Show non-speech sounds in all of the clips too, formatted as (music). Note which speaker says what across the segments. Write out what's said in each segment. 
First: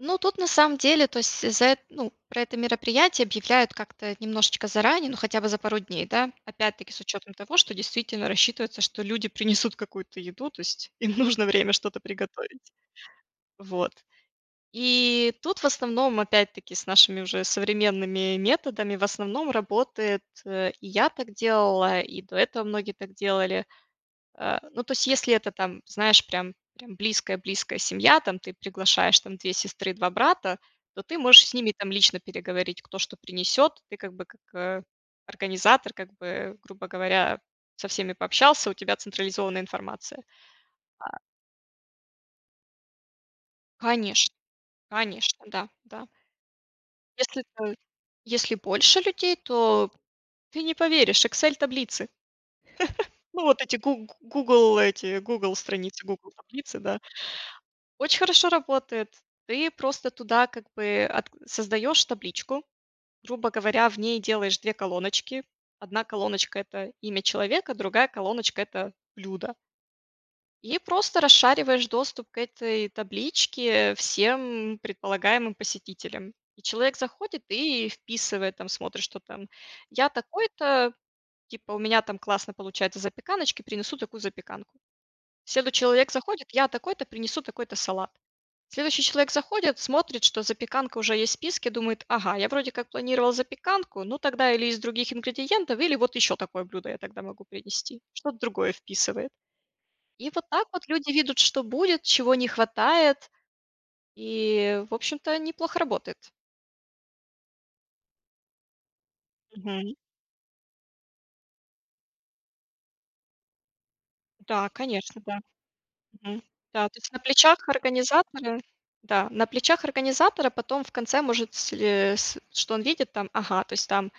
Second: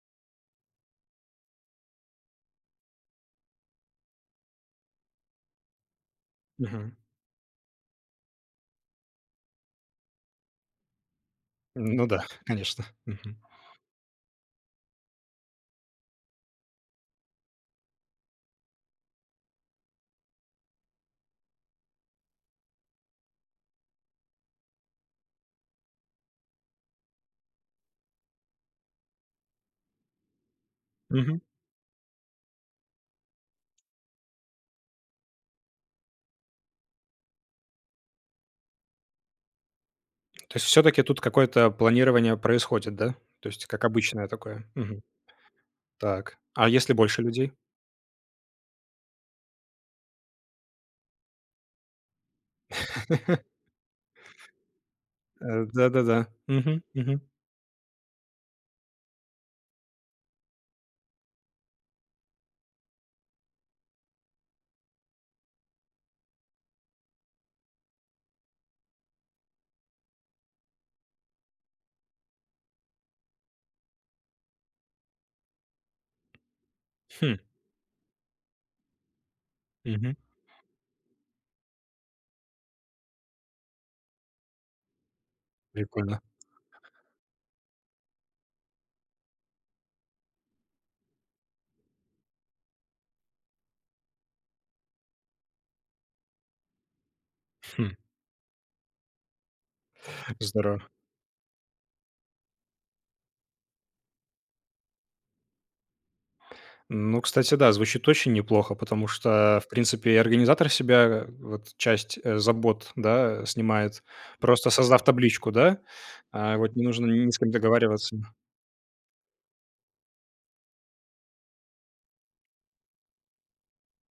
Speaker 1: Ну, тут, на самом деле, то есть за э ну, про это мероприятие объявляют как-то немножечко заранее, ну, хотя бы за пару дней, да, опять-таки
Speaker 2: Мгм.
Speaker 1: с учетом того, что действительно рассчитывается, что люди принесут какую-то еду, то есть им нужно время что-то
Speaker 2: Ну да,
Speaker 1: приготовить.
Speaker 2: конечно. Мгм.
Speaker 1: Вот. И тут, в основном, опять-таки, с нашими уже современными методами, в основном, работает, э, и я так делала, и до этого многие так делали. Э, ну, то есть, если это там, знаешь, прям прям близкая близкая семья, там ты приглашаешь там 2 сестры, 2 брата, то ты
Speaker 2: Мгм.
Speaker 1: можешь с ними, там, лично переговорить, кто что принесёт. Ты, как бы, как, э, организатор как бы, грубо говоря, со всеми пообщался, у тебя централизованная информация.
Speaker 2: То есть всё-таки
Speaker 1: А
Speaker 2: тут какое-то планирование происходит, да? То есть как обычное
Speaker 1: Конечно,
Speaker 2: такое. Мгм.
Speaker 1: конечно, да, да.
Speaker 2: Так. А если больше
Speaker 1: Если
Speaker 2: людей?
Speaker 1: той если больше людей, то ты не поверишь, Excel таблицы, (chuckles)
Speaker 2: (laughs)
Speaker 1: ну, вот эти гу "Гугл" эти "Гугл"
Speaker 2: Э, да,
Speaker 1: страницы,
Speaker 2: да-да.
Speaker 1: "Гугл" таблицы,
Speaker 2: Мгм.
Speaker 1: да.
Speaker 2: Мгм.
Speaker 1: Очень хорошо работает. Ты просто туда как бы ат создаешь табличку, грубо говоря, в ней делаешь 2 колоночки. 1 колоночка- это имя человека, другая колоночка- это блюдо. И просто расшариваешь доступ к этой табличке всем предполагаемым посетителям. И человек
Speaker 2: Хм.
Speaker 1: заходит и вписывает, там смотрит, что там: "Я
Speaker 2: Мгм.
Speaker 1: такой-то, типа, у меня там классно получается запеканочки, принесу такую запеканку". Следующий человек
Speaker 2: Прикольно.
Speaker 1: заходит: "Я такой-то, принесу такой-то салат". Следующий человек заходит, смотрит, что запеканка уже есть в списке, думает: "Ага, я вроде как планировал запеканку, ну, тогда или из других ингредиентов, или вот еще такое блюдо я тогда могу
Speaker 2: Хм.
Speaker 1: принести". Что-то другое вписывает. И вот так
Speaker 2: Здорово.
Speaker 1: вот люди видят, что будет, чего не хватает, и, в общем-то, неплохо работает.
Speaker 2: Ну, кстати, да, звучит очень неплохо, потому что, в
Speaker 1: Мгм.
Speaker 2: принципе, и организатор с себя вот часть, э, забот, да, снимает,
Speaker 1: Да,
Speaker 2: просто создав
Speaker 1: конечно, да.
Speaker 2: табличку, да.
Speaker 1: Мгм.
Speaker 2: А вот, не
Speaker 1: Да, то
Speaker 2: нужно
Speaker 1: есть на
Speaker 2: ни с кем
Speaker 1: плечах
Speaker 2: договариваться.
Speaker 1: организатора да, на плечах организатора потом в конце может сле с что он видит, там, ага, то есть там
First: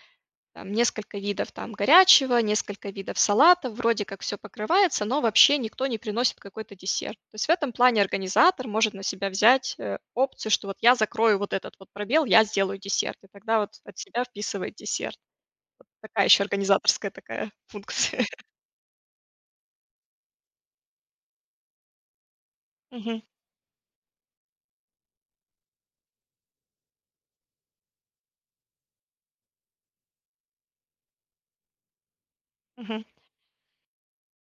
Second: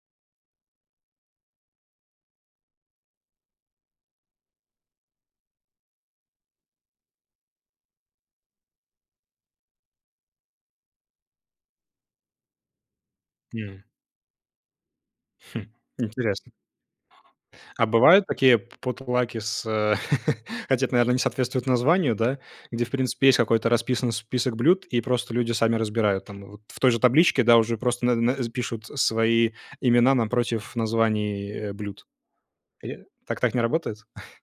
Speaker 1: там несколько видов, там, горячего, несколько видов салатов, вроде как всё покрывается, но вообще никто не приносит какой-то десерт. То есть в этом плане организатор может на себя взять, э, опцию, что вот я закрою вот этот вот пробел, я сделаю десерт, и тогда вот от себя вписывает десерт.
Speaker 2: Хм,
Speaker 1: Вот такая еще
Speaker 2: интересно.
Speaker 1: организаторская такая
Speaker 2: А
Speaker 1: функция.
Speaker 2: бывают такие п потлаки с, э, (laughs) хотя это, наверно, не соответствует названию, да, где, в
Speaker 1: Мгм.
Speaker 2: принципе, есть какой-то расписан список блюд, и просто люди сами разбирают. Там вот в той же табличке, да, уже просто на на пишут свои имена напротив названий, э, блюд. Я
Speaker 1: Мгм.
Speaker 2: так так не работает?